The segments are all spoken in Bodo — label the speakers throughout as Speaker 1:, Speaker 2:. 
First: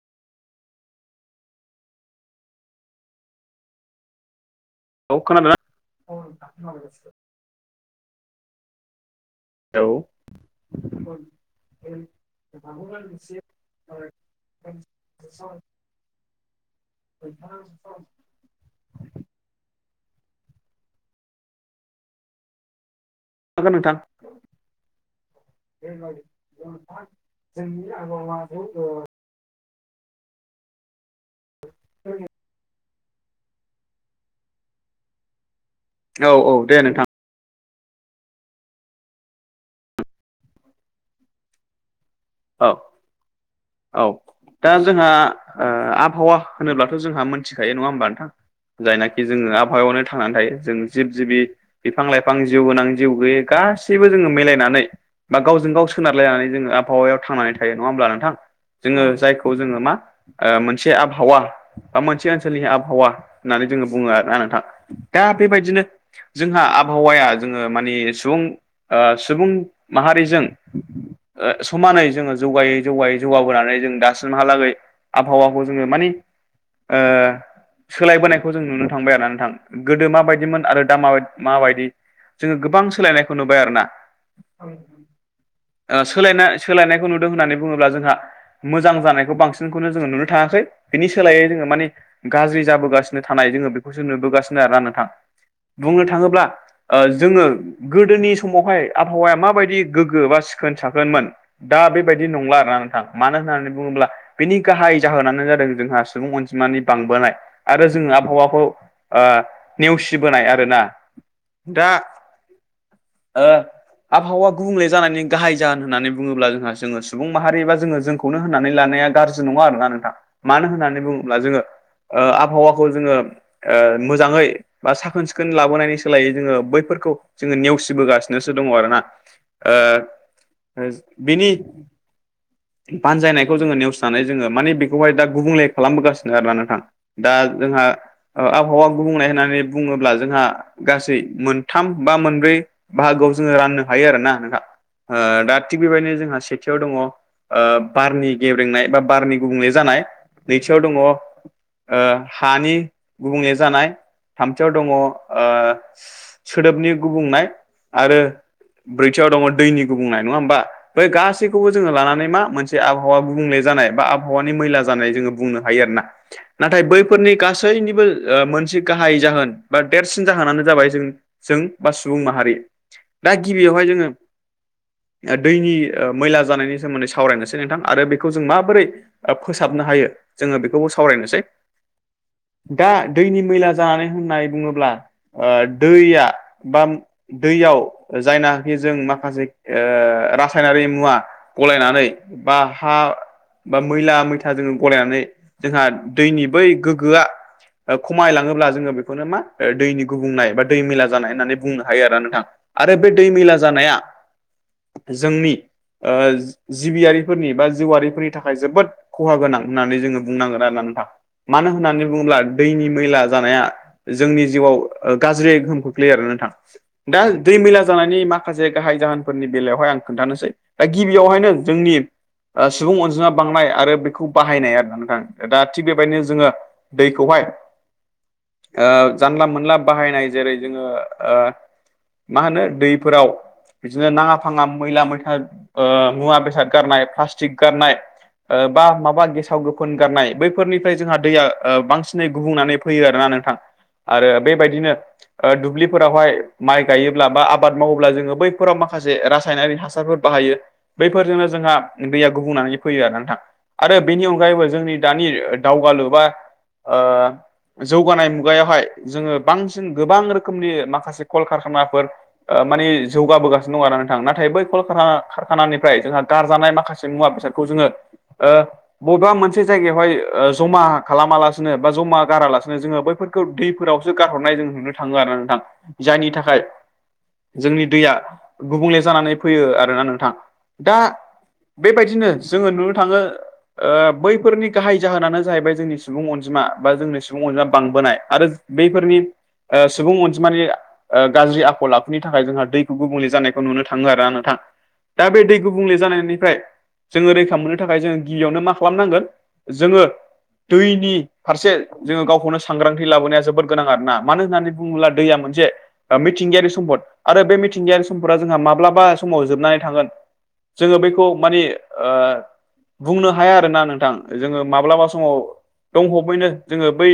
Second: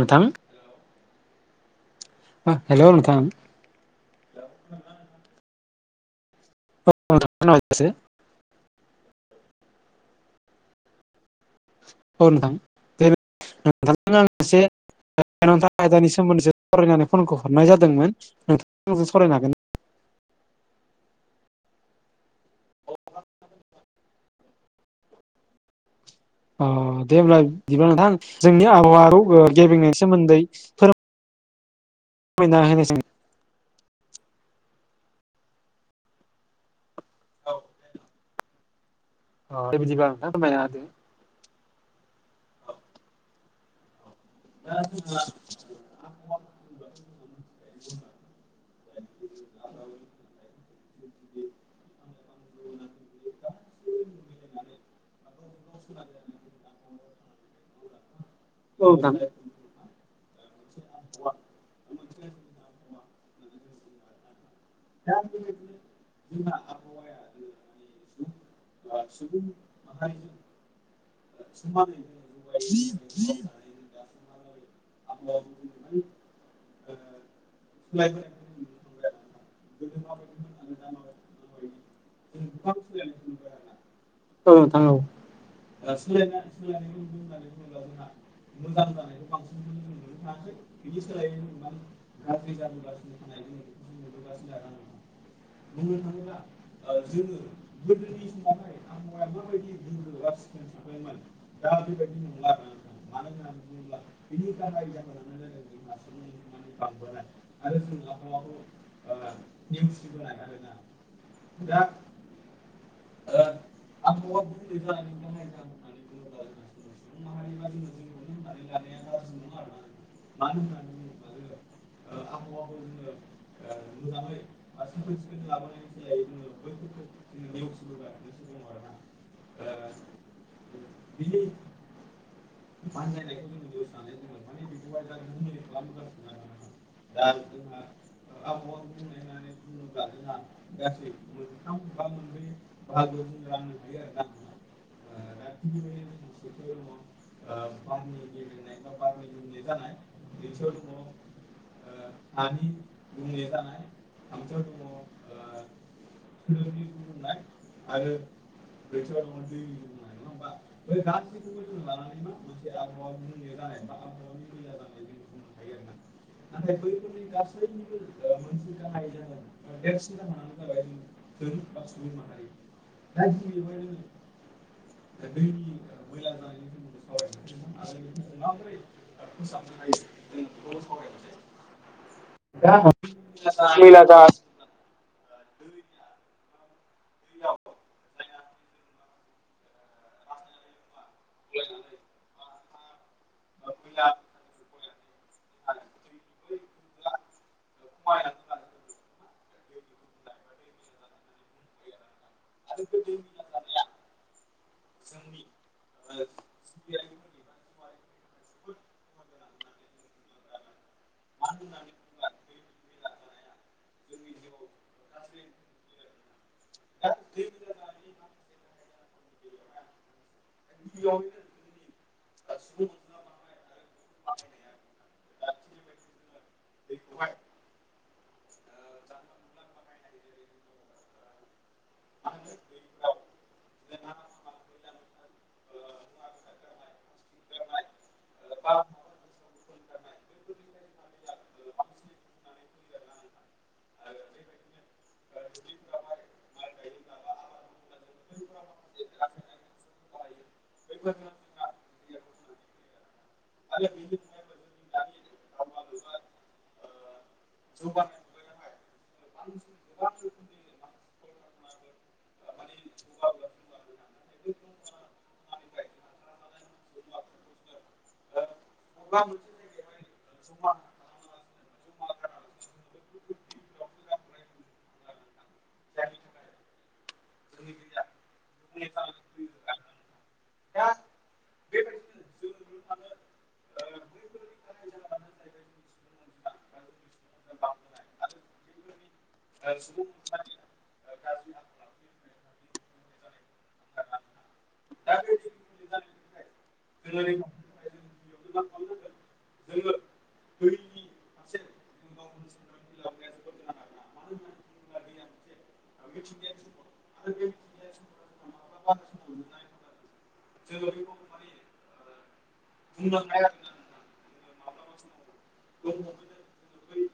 Speaker 1: नोंथां हेल' नोंथां
Speaker 2: औ खोनादोंना? औ नंगौ
Speaker 1: ‌ [unintelligible]
Speaker 2: औ
Speaker 1: औ नोंथां दे नोंथां आंनो एसे औ नोंथां मोनसे आयदानि सोमोन्दैसो सरायनानै फनखौ हरनाय जादोंमोन नोंथां आंजों सरायनो हागोन ना?
Speaker 2: हागोन नोंथा [unintelligible]
Speaker 1: अ दे होमब्लाा बिदिब्ला नोंथां जोंनि आबो औ गेबेंनायनि सोमोन्दै फोरों
Speaker 2: आंबो।
Speaker 1: [inaudible]
Speaker 2: औ औ दे नोंथां।
Speaker 1: औ औ दे बिदिब्ला नोंथां।
Speaker 2: औ औ दा जोंहा ओ आबहावा होनोब्लाथ' जोंहा मोनथिखायो नङा होमबा नोंथां? जायनाखि जोङो आबहावायावनो थांनानै थायो जों जिब जिबि बिफां लाइफां जिउ गोनां जिउ गैयै गासैबो जोङो मिलायनानै बा गावजों गाव सोनारलायनानै जोङो आबहावायाव थांनानै थायो नङा होमब्ला नोंथां
Speaker 1: औ नोंथां
Speaker 2: जोतक्षथेऊऔङो जाय खौ जोङो मा आ मोनसे आबहावा बा मोनसे ओनसोलनि आबहावा होननानै जोङो बुङो आरो नोंथां दा बेबायदिनो जोंहा आबहावाया जोङो मानिे सुबुं आ सुबुं माहारिजों समानै जोङो जौगायै जौगायै जौगाबोनानै जों दासिमहालागै आबहावाखौ जोङो मानि ओ सोलायबोनायखौ जों नुनो थांबाय आरो नोंथां गोदो माबायदिमोन आरो दा मा माबायदि जोङो गोबां सोलायनायखौ नुबाय आरो ना
Speaker 1: औ नोंथां औ
Speaker 2: सोलायनाय सोलायनायखौ नुदों होननानै बुङोब्ला जोंहा मोजां जानायखौ बांसिनखौनो जोङो नुनो थाङाखै बिनि सोलायै जोङो माने गाज्रि जाबोगासिनो थानाय जोङो बे नुबोगासिनो आरो नोंथां बुंनो थाङोब्ला जोङो गोदोनि समावहाय आबहावाया माबायदि गोग्गो बा सिखोन साखोनमोन दा बेबायदि नंला आरोना नोंथां मानो होननानै बुङोब्ला बेनि गाहाय जाहोनानो जादों जोंहा सुबुं अन मानि बांबोनाय आरो जोङो आबहावाखौ नेवसिबोनाय आरोना दा आबहावा गुबुंले जानानै गाहाय जागोन होन्नानै बुङोब्ला जोंहा जोङो सुबुं माहारिबा जोङो जोंखौनो होननानै लानाया गाज्रि नङा आरोना नोंथां मानो होननानै बुङोब्ला जोङो ओ आबहावा ओ जोङो मोजाङै बा साखोन सिखोन लाबोनायनि सा सोलायै जोङो बैफोरखौ जोङो नेवसिबोगासिनोसो दङ आरोना बिनि बानजायनायखौ जोङो नेवसनानै जोङो माने बेखौहाय दा गुबुंले खालामबोगासिनो आरोना नोंथां दा जोंहा आबहावा गुबुंनाय होननानै बुङोब्ला जोंहा गासै मोन थाम बा मोनब्रै बाहागोआव जोङो राननो हायो आरोना नों दा थिग बेबायदिनो जोंहा सेथियाव दङ ओ बारनि गेब्रेंनाय बा बारनि गुबुंले जानाय नैथियाव दङ हानि गुबुंले जानाय थामथियाव दङ ओ सोदोबनि गुबुंनाय आरो ब्रैथियाव दङ दैनि गुबुंनाय नङा होमबा बै गासैखौबो जोङो लानानै मा मोनसे आबहावा गुबुंले जानाय बा आबहावानि मैला जानाय जोङो बुंनो हायो आरोना नाथाय बैफोरनि गासैनिबो मोनसे गाहाय जाहोन बा देरसिन जाहोनानो जाबाय जोंनि जों बा सुबुं माहारि दा गिबियावहाय जोङो दैनि मैला जानायनि सोमोन्दै सावरायनोसै नोंथां आरो बेखौ जों माबोरै फोसाबनो हायो जोङो बेखौबो सावरायनोसै
Speaker 1: औ
Speaker 2: दा दैनि मैला जानानै होननाय बुङोब्ला ओ दैया बा दैयाव जायनाखि जों माखासे ओ ओ रासायनारि मुवा गलायनानै बा हा बा मैला मैथा जों गलायनानै जोंहा दैनि बै गोग्गोआ खमायलाङोब्ला जोङो बेखौनो मा दैनि गुबुंनाय बा दै मैला जानाय होननानै बुंनो हायो आरो नोंथां आरो बे दै मैला जानाया जोंनि जिबियारिफोरनि बा जिउआरिफोरनि थाखाय जोबोद खहा गोनां होननानै जोङो बुंनांगोन आरो ना नोंथां मानो होननानै बुङोब्ला दैनि मैला जानाया जोंनि जिउआव गाज्रि गोहोम खोख्लैयो आरो नोंथां दा दै मैला जानायनि माखासे गाहाय जाहोनफोरनि बेयावहाय आं खोन्थानोसै दा गिबियावहायनो जोंनि सुबुं अनजिमा बांनाय आरो बेखौ बाहायनाय आरो नोंथां दा थिग बेबायदिनो जोङो दैखौहाय ओ जानला मोनला बाहायनाय जेरै जोङो ओ मा होनो दैफोराव बिदिनो नाङा फाङा मैला मैथा ओ मुवा बेसाद गारनाय प्लासटिक गारनाय बा माबा गेसाव गोफोन गारनाय बैफोरनिफ्राय जोंहा दैया बांसिनै गुबुंनानै फैयो आरोना नोंथां। आरो बेबायदिनो ओ दुब्लिफोरावहाय माइ गायोब्ला बा आबाद मावोब्ला जोङो बैफोराव माखासे जे रासायनारि हासारफोर बाहायो बैफोरजोंनो जोंहा दैया गुबुंनानै फैयो आरोना नोंथां। आरो बेनि अनगायैबो जोंनि दानि दावगालु बा ओ जौगानाय मुगायावहाय जोङो बांसिन गोबां रोखोमनि माखासे कल खारखानाफोर ओ माने जौगाबोगासिनो दं आरोना नोंथां नाथाय बै कलकारा खारखानानिफ्राय जोंहा गारजानाय माखासे मुवा बेसादखौ जोङो ओ बबेबा जायगायावाय ओ जमा खालामालासिनो बा जमा गालासिनो जोङो बैफोरखौ दैफोरावसो गारहरनाय जों नुनो थाङो आरोना नोंथां जायनि थाखाय जोंनि दैया गुबुंले जानानै फैयो आरोना नोंथां। दा बेबायदिनो जोङो नुनो थाङो ओ बैफोरनि गाहाय जाहोनानो जाहैबाय जोंनि सुबुं अनजिमा बा जोंनि सुबुं अनजिमा बांबोनाय आरो बैफोरनि ओ सुबुं अनजिमानि ओ गाज्रि आखल आखु नि थाखाय जोंहा दैखौ गुबुंले जानायखौ नुनो थाङो आरोना नोंथां। दा बे दै गुबुंले जानायनिफ्राय जोङो रैखा मोननो थाखाय जोङो गिबियावनो मा खालामनांगोन जोङो दैनि फारसे जोङो गावखौनो सांग्रांथि लाबोनाया जोबोद गोनां आरो ना। मानो होननानै बुङोब्ला दैया मोनसे मिथिंगायारि सम्पद आरो बे [unintelligible] समफोरा जोंहा माब्लाबा समाव जोबनानै थागोन जोङो बैखौ माने ओ बुंनो हाया आरोना नोंथां जोङो माब्लाबा समाव [unintelligible] जोङो बै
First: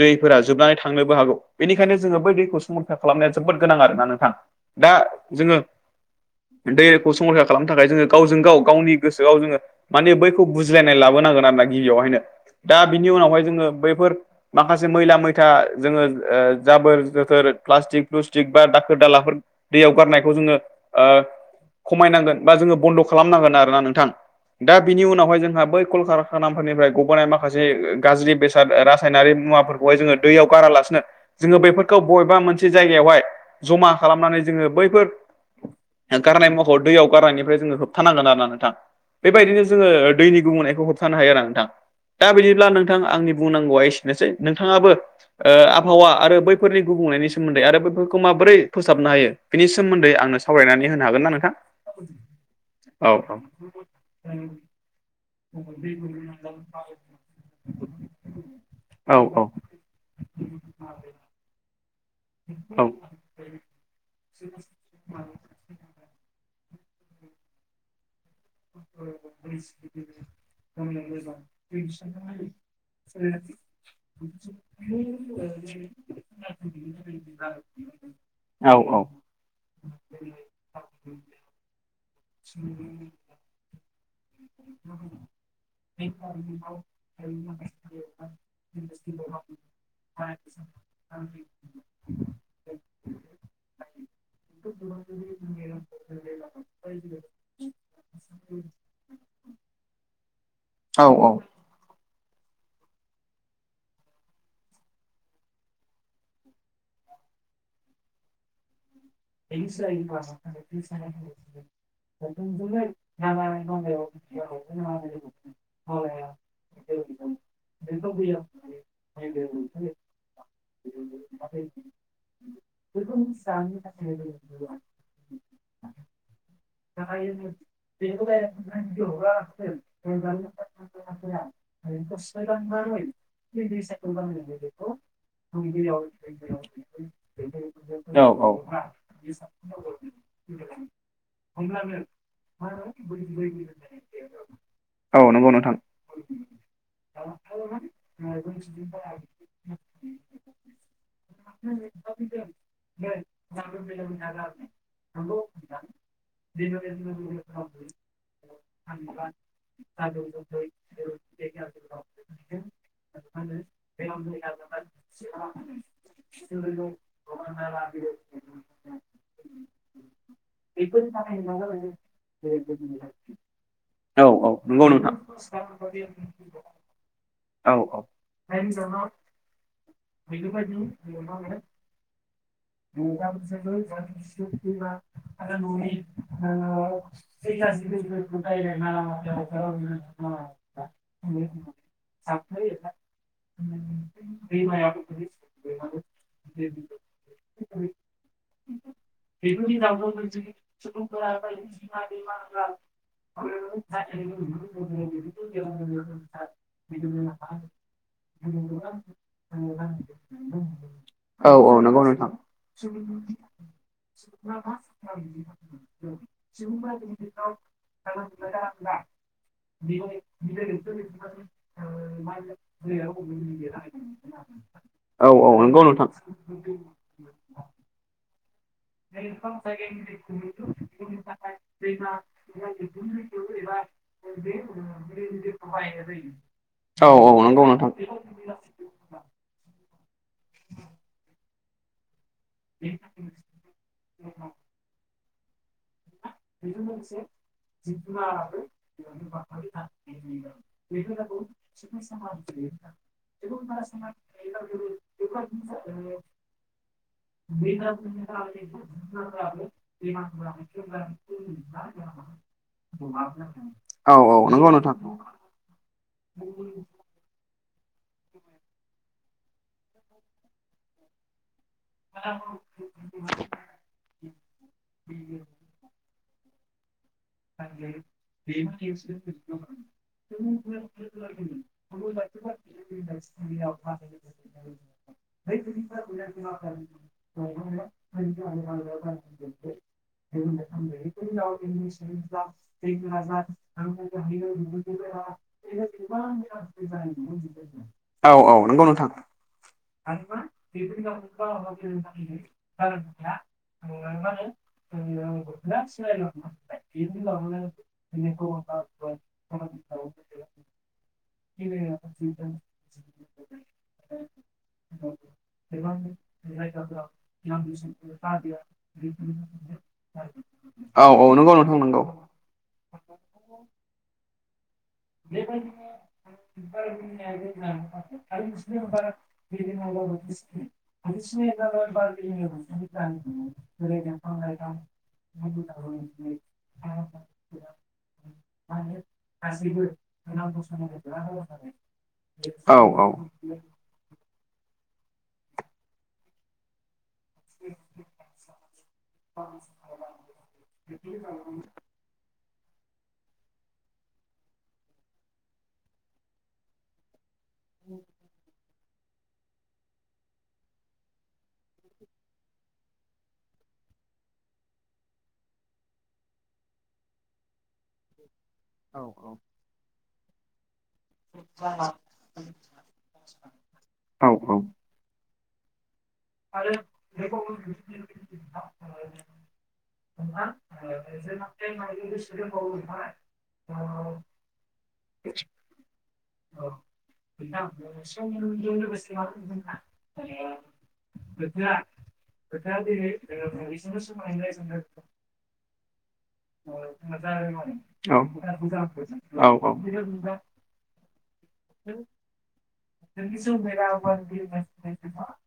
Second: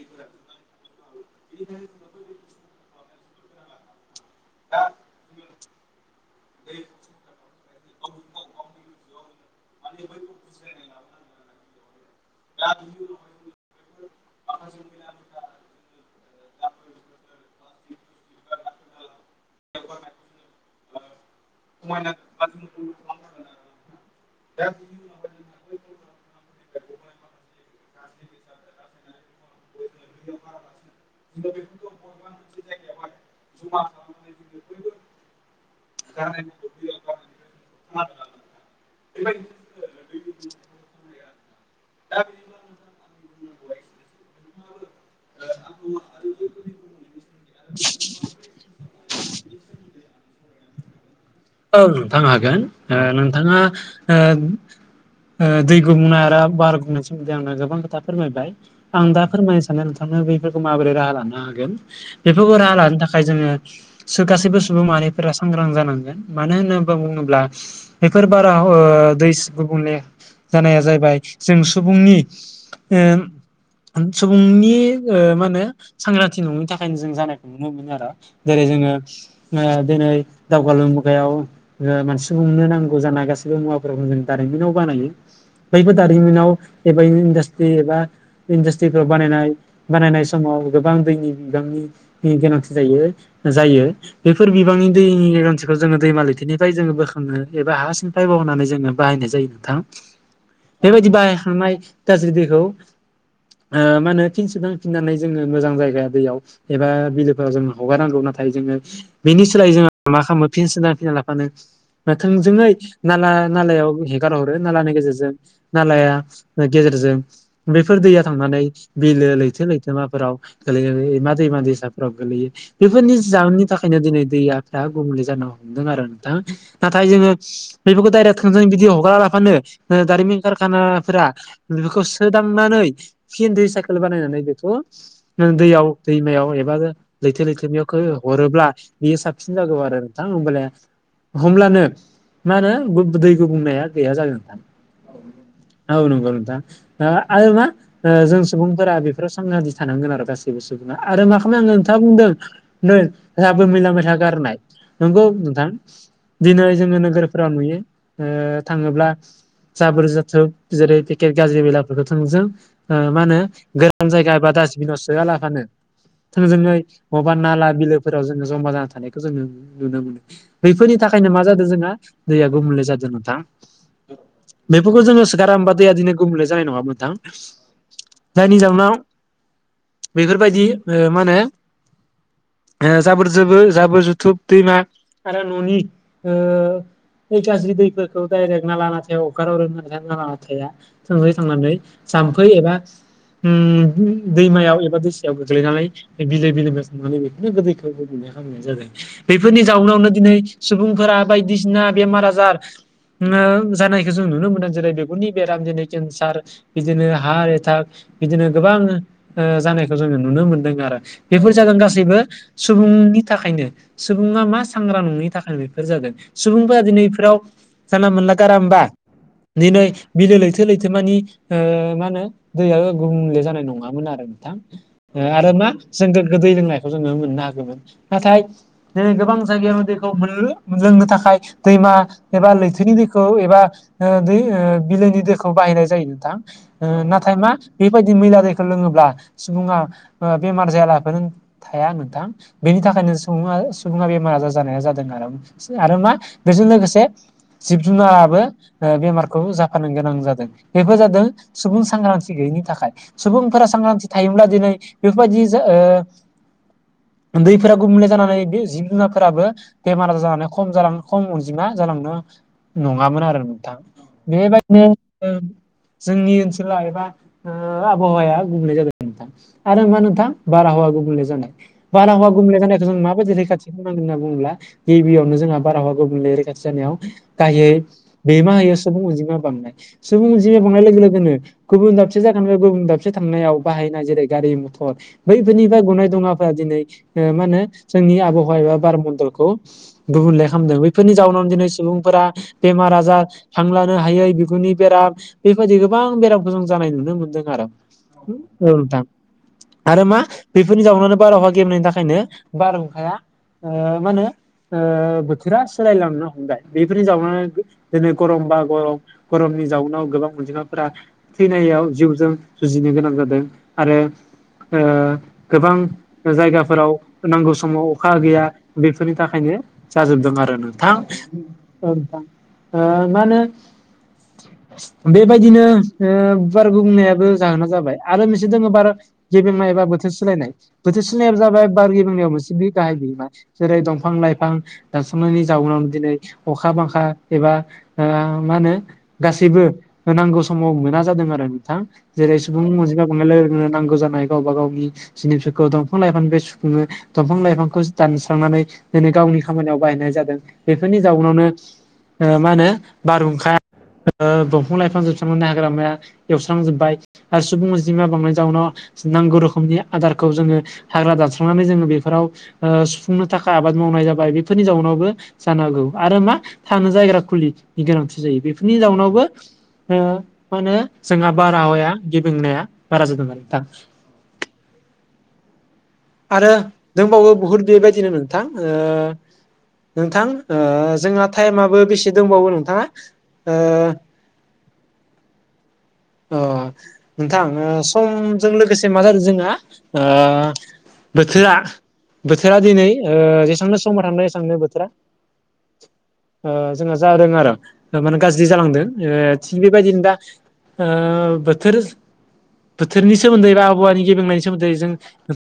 Speaker 2: दैफोरा जोबनानै थांनोबो हागौ। बेनिखायनो जोङो बै दैखौ संरैखा खालामनाया जोबोद गोनां आरोना नोंथां। दा जोङो दैखौ संरखा खालामनो थाखाय जोङो गावजों गाव गावनि गोसोआव जोङो माने बैखौ बुजिलायनाय लाबोनांगोन आरो ना गिबियावहायनो दा बिनि उनावहाय जोङो बैफोर माखासे मैला मैथा जोङो जाबोर जोथोर प्लास्टिक प्लुस्टिक बा दालाफोर दैयाव गारनायखौ जोङो ओ खमायनांगोन बा जोङो बन्द' खालामनांगोन आरोना नोंथां। दा बिनि उनावहाय जोंहा बै कल कारखानाफोरनिफ्राय गबोनाय माखासे गाज्रि बेसाद रासायनारि मुवाफोरखौ खौहाय जोङो दैयाव गारालासिनो जोङो बेफोरखौ बबेबा मोनसे जायगायावहाय जमा खालामनानै जोङो बैफोर गारनाय महर दैयाव गारनायनिफ्राय जोङो होबथानांगोन आरोना नोंथां बेबायदिनो जोङो दैनि गुबुंनायखौ खानो हायो आरों नोंथां दा बिदिब्ला नोंथां आंनि बुंनांगौआ एसेनोसै नोंथाङाबो ओ आबहावा आरो बैफोरनि गुबुंनायनि सोमोन्दै आरो बैफोरखौ माबोरै फोसाबनो हायो बिनि सोमोन्दै आंनो सावरायनानै होन हागोन ना नोंथां?
Speaker 1: औ नोंथां हागोन ओ
Speaker 2: औ
Speaker 1: नोंथाङा ओ ओ दै गुबुंनाय आरो बार गुबुंनाय सोमोन्दै आंनो गोबां खोथा फोरमायबाय। आं
Speaker 2: औ
Speaker 1: दा फोरमाय नोंथां बैफोरखौ माबोरै राहा लानो हागोन। बेफोरखौ राहा
Speaker 2: औ
Speaker 1: लानो थाखाय जोङो गासैबो सुबुं माहारिफोरा सांग्रां जानांगोन। मानो होनो बा बुङोब्ला बेफोर बारा ओ दै गुबुंले जानाया जाहैबाय जों सुबुंनि उम सुबुंनि ओ मा होनो सांग्रांथि नङिनि थाखायनो जों जानायखौ नुनो मोनो आरो। जेरै
Speaker 2: औ
Speaker 1: जोङो ओ दिनै दावगालु औ ओ मानसे मोननै नांगौ जानाय गासैबो मुवाफोरखौ जों दारिमिनाव बानायो। बैबो दारिमिनाव एबाय इन्डासट्रि एबा इन्डास्ट्रिफोराव बानायनाय बानायनाय समाव गोबां दैनि बिबांनि गोनांथि जायो जायो बेफोर बिबांनि दैनि गोनांथि खौ जोङो दैमा लैथोनिफ्राय जोङो बोखांनो एबा हाासनिफ्राय बहनानै जोङो बाहायनाय जायो नोंथां बेबायदि
Speaker 2: औ
Speaker 1: बाहायखांनाय गाज्रि दैखौ ओ मा होनो फिन सोदांफिननानै जोङो मोजां जायगा दैयाव एबा बिलोफोराव जों हगारनांगौ नाथाय जोङो बेनि सोलाय जोङो मा खालामो थिना फिना लाफानो थोंजोङै नाला नालायाव हेगार हरो नालानि गेजेरजों। नालाया ओ गेजेरजों बेफोर दैया थांनानै बिलो लैथो लैथोमाफोराव गोलैहैय मा एबा दैमा दैसाफ्राव गोलैयो। बेफोरनि जाहोननि थाखायनो दिनै दैयाफ्रा गुबुंले जानो हमदों आरो नोंथां। नाथाय जोङो बेफोरखौ डाइरेक थोंजोङै बिदि हगारा लाफानो ओ दारिमिन खारखानाफोरा बेफोरखौ सोदांनानै फिन दै साइकेल बानायनानै बेखौ नों दैयाव दैमायाव एबा लैथो लैथोरमायाव खो
Speaker 2: औ
Speaker 1: हरोब्ला
Speaker 2: औ
Speaker 1: बेयो साबसिन जागौ आरो थां होमबाला होमब्लानो मा होनो बो दै गुबुंनाया गैया जागोन नोंथां।
Speaker 2: औ नंगौ नोंथां।
Speaker 1: औ नंगौ नोंथां। ओ आरो मा ओ जों सुबुंफोरा बेफोराव सांग्रांथि थानांगोन आरो गासैबो सुबुङा। आरो मा खालामनो नांगौ नोंथाङा बुंदों नो राबो मैला मैथा गारनाय नंगौ नोंथां दिनै जोङो नोगोरफोराव नुयो ओ थाङोब्ला जाबोर जाथोब जेरै पेकेट गाज्रि मैलाफोरखौ थोंजों ओ मा होनो गो रान जायगा एबा दासबिनाव सोया लाबानो थोंजोङै मबबा नाला बिलोफोराव जोङो ज'मा जाना थानायखौ बैफोरनि थाखायनो मा जादों जोंहा दैया गुबुंले जादों नोंथां।
Speaker 2: औ औ नंगौ
Speaker 1: बेफोरखौ
Speaker 2: नोंथां
Speaker 1: जोङो सो गारामोनबा दैया दिनै गुबुंले जानाय नङामोन नोंथां।
Speaker 2: औ औ
Speaker 1: जायनि जाउनाव बेफोरबायदि ओ मा होनो ओ जाबोर जोबो जाबोर जुथुब मा आरो न'नि ओ बै गाज्रि दैफोरखौ डायरेक्ट नाला नाथायाव हगार हरो [unintelligible] नाला नाथाया थाङै थांनानै जाम्फै एबा उम दैमायाव एबा दैसायाव गोग्लैनानै बिलो बिलोमा माने बेखौनो गो दैखौ गुबुंले खामनाय जादों। बैफोरनि जाउनावनो दिनै सुबुंफोरा बायदिसिना बेमार आजार ओ जानायखो जों नुनो मोनदों। जेरै बिगुरनि बेराम, दिनै केन्सार बिदिनो हार्ट एटाक बिदिनो गोबां ओ जानायखौ जोङो नुनो मोनदों आरो। बेफोर
Speaker 2: औ औ
Speaker 1: जागोन
Speaker 2: नंगौ
Speaker 1: गासैबो
Speaker 2: नोंथां
Speaker 1: सुबुंनि थाखायनो सुबुङा मा सांग्रां नङैनि थाखाय बेफोर जादों। सुबुंफोरा दिनै एफोराव जानला मोनला गारा मोमबा दिनै बिलो लैथो लैथोमानि ओ मा होनो दैया गुबुंले जानाय नङामोन आरो नोंथां।
Speaker 2: औ
Speaker 1: ओ
Speaker 2: औ
Speaker 1: आरो मा
Speaker 2: नंगौ नोंथां
Speaker 1: जों गोग्गो दैै लोंनायखौ जोङो मोननो हागौमोन। नाथाय दिनै गोबां जायगायावनो दैखौ मोननो मोनलोंनो थाखाय दैमा एबा लैथोनि दैखौ एबा ओ दै ओ बिलोनि दैखौ बाहायनाय जायो नोंथां। ओ
Speaker 2: औ औ
Speaker 1: नाथाय मा
Speaker 2: नंगौ नोंथां
Speaker 1: बेबायदि मैला दैखौ लोङोब्ला सुबुङा ओ बेमार जायालाफानो थाया नोंथां। बेनि थाखायनो सुङा सुबुङा बेमार आजार जानाया जादों आरो। आरो मा बेजों लोगोसे जिब जुनाराबो ओ बेमारखौ जाफानो गोनां जादों। बेफोर जादों सुबुं सांग्रांथि गैयिनि थाखाय सुबुंफोरा सांग्रांथि थायोब्ला दिनै बेफोरबायदि जा ओ ओ दैफोरा गुबुंले जानानै बे जिब जुनारफोराबो बेमार आजार जानानै खम जालां खम बिमा जालांनो नङामोन आरो नोंथां।
Speaker 2: औ औ नंगौ
Speaker 1: बेबायदिनो
Speaker 2: नोंथां
Speaker 1: ओ जोंनि ओनसोला एबा ओ आबहावाया गुबुंले जादों नोंथां। आरो मा नोंथां बारहावा गुबुंले जानाय बारहावा गुबुंले जानायखौ जों माबायदि रैखाथि एम्फौ नांदों होनना बुङोब्ला गिबियावनो जोंहा बारहावा गुबुंले रैखाथि जानायाव गायै बे मा एसे सुबुं अनजिमा बांनाय। सुबुं अनजिमा बांनाय लोगो लोगोनो गुबुन दाबसे जायगानिफ्राय बा गुबुन दाबसे थांनायाव बाहायनाय जेरै गारि मथर बैफोरनिफ्राय गनाय दुङाफ्रा दिनै ओ मा होनो जोंनि आबहावा वा एबा बार मण्डलखौ गुबुंले खालामदों। बैफोरनि जाउनावनो दिनै सुबुंफोरा बेमार आजार हां लानो हायै बिगुरनि बेराम बेबायदि गोबां बेरामखौ जों जानाय नुनो मोनदों। आरो
Speaker 2: औ औ नोंगौ नोंथां।
Speaker 1: आरो मा बेफोरनि जाउनावानो बारहावा गेबेंनायनि थाखायनो बार हुंखाया ओ मा होनो ओ बोथोरा सोलायलांनो हमबाय। बिफ फोरनि जाउनावनो दिनै गरम बा गरम गरमनि जाउनाव गोबां अनजिमाफोरा थैनायाव जिउजों जुजिनो गोनां जादों आरो ओ गोबां जायगाफोराव नांगौ समाव अखा गैया बेफोरनि थाखायनो जाजोबदों आरो नोंथां।
Speaker 2: औ औ नंगौ
Speaker 1: औ
Speaker 2: नंगौ
Speaker 1: नोंथां ओ मा होनो बेबायदिनो ओ बार गुबुंनायाबो जाहोना जाबाय, आरो मोनसे दोङो बार गेबेंनाय एबा बोथोर सोलायनाय। बोथोर सिलायनाय जाबाय बार गेबेंनायाबोसो बि [unintelligible] [unintelligible] जेरै दंफां लाइफां दानस्रांनायनि जाउनाव दिनै अखा बांखा एबा [unintelligible] नांगौ समाव मोना जादों आरो नोंथां। जेरै सुबुं
Speaker 2: औ
Speaker 1: उनजिमा
Speaker 2: औ
Speaker 1: बांनाय लोगो लोगोनो नांगौ जानाय गावबा गावनि जिनिसफोरखौ दंफां लाईफांनिफ्राय सुफुङो दंफां लाइफां खौस दानस्रांनानै दिनै गावनि खामानियाव बाहायनाय जादों। बेफोरनि जाउनावनो ओ मा होनो बारहुंखा ओ दंफां लाइफां जोबस्रांनानै हाग्रामाया एवस्रांजोबाय आरो सुबुं अजिमाया बांनाय जाउनाव नांगौ रोखोमनि आदारखौ जोङो हाग्रा दानस्रांनानै जोङो बेफोराव ओ सुफुंनो थाखाय आबाद मावनाय जाबाय। बेफोरनि जाउनावबो जानांगौ आरो मा थानो जायग्रा खुलि गोनांथि जायो। बेफोरनि जाउनावबो ओ मा होनो जोंना बारहावाया गिब्रेंनाया बारा जादों आरो नोंथां।
Speaker 2: औ औ।
Speaker 1: आरो दोंबावो बुहुद बेबायदिनो नोंथां ओ नोंथां ओ जोंना टाइमाबो बेसे दंबावो नोंथाङा, ओ
Speaker 2: [inaudible]
Speaker 1: औ नोंथां ओ समजों लोगोसे मा जादों जोंहा ओ बोथोरा बोथोरा दिनै ओ जेसेबांनो समा थांदों जेसेबांनो बोथोरा [inaudible] ओ जोंहा जादों आरो माने गाज्रि ओ जालांदों
Speaker 2: औ
Speaker 1: थिग
Speaker 2: औ
Speaker 1: बेबायदिनो दा ओ बोथोर बोथोरनि सोमोन्दै बा आबहावानि गेब्रेंनायनि सोमोन्दै जों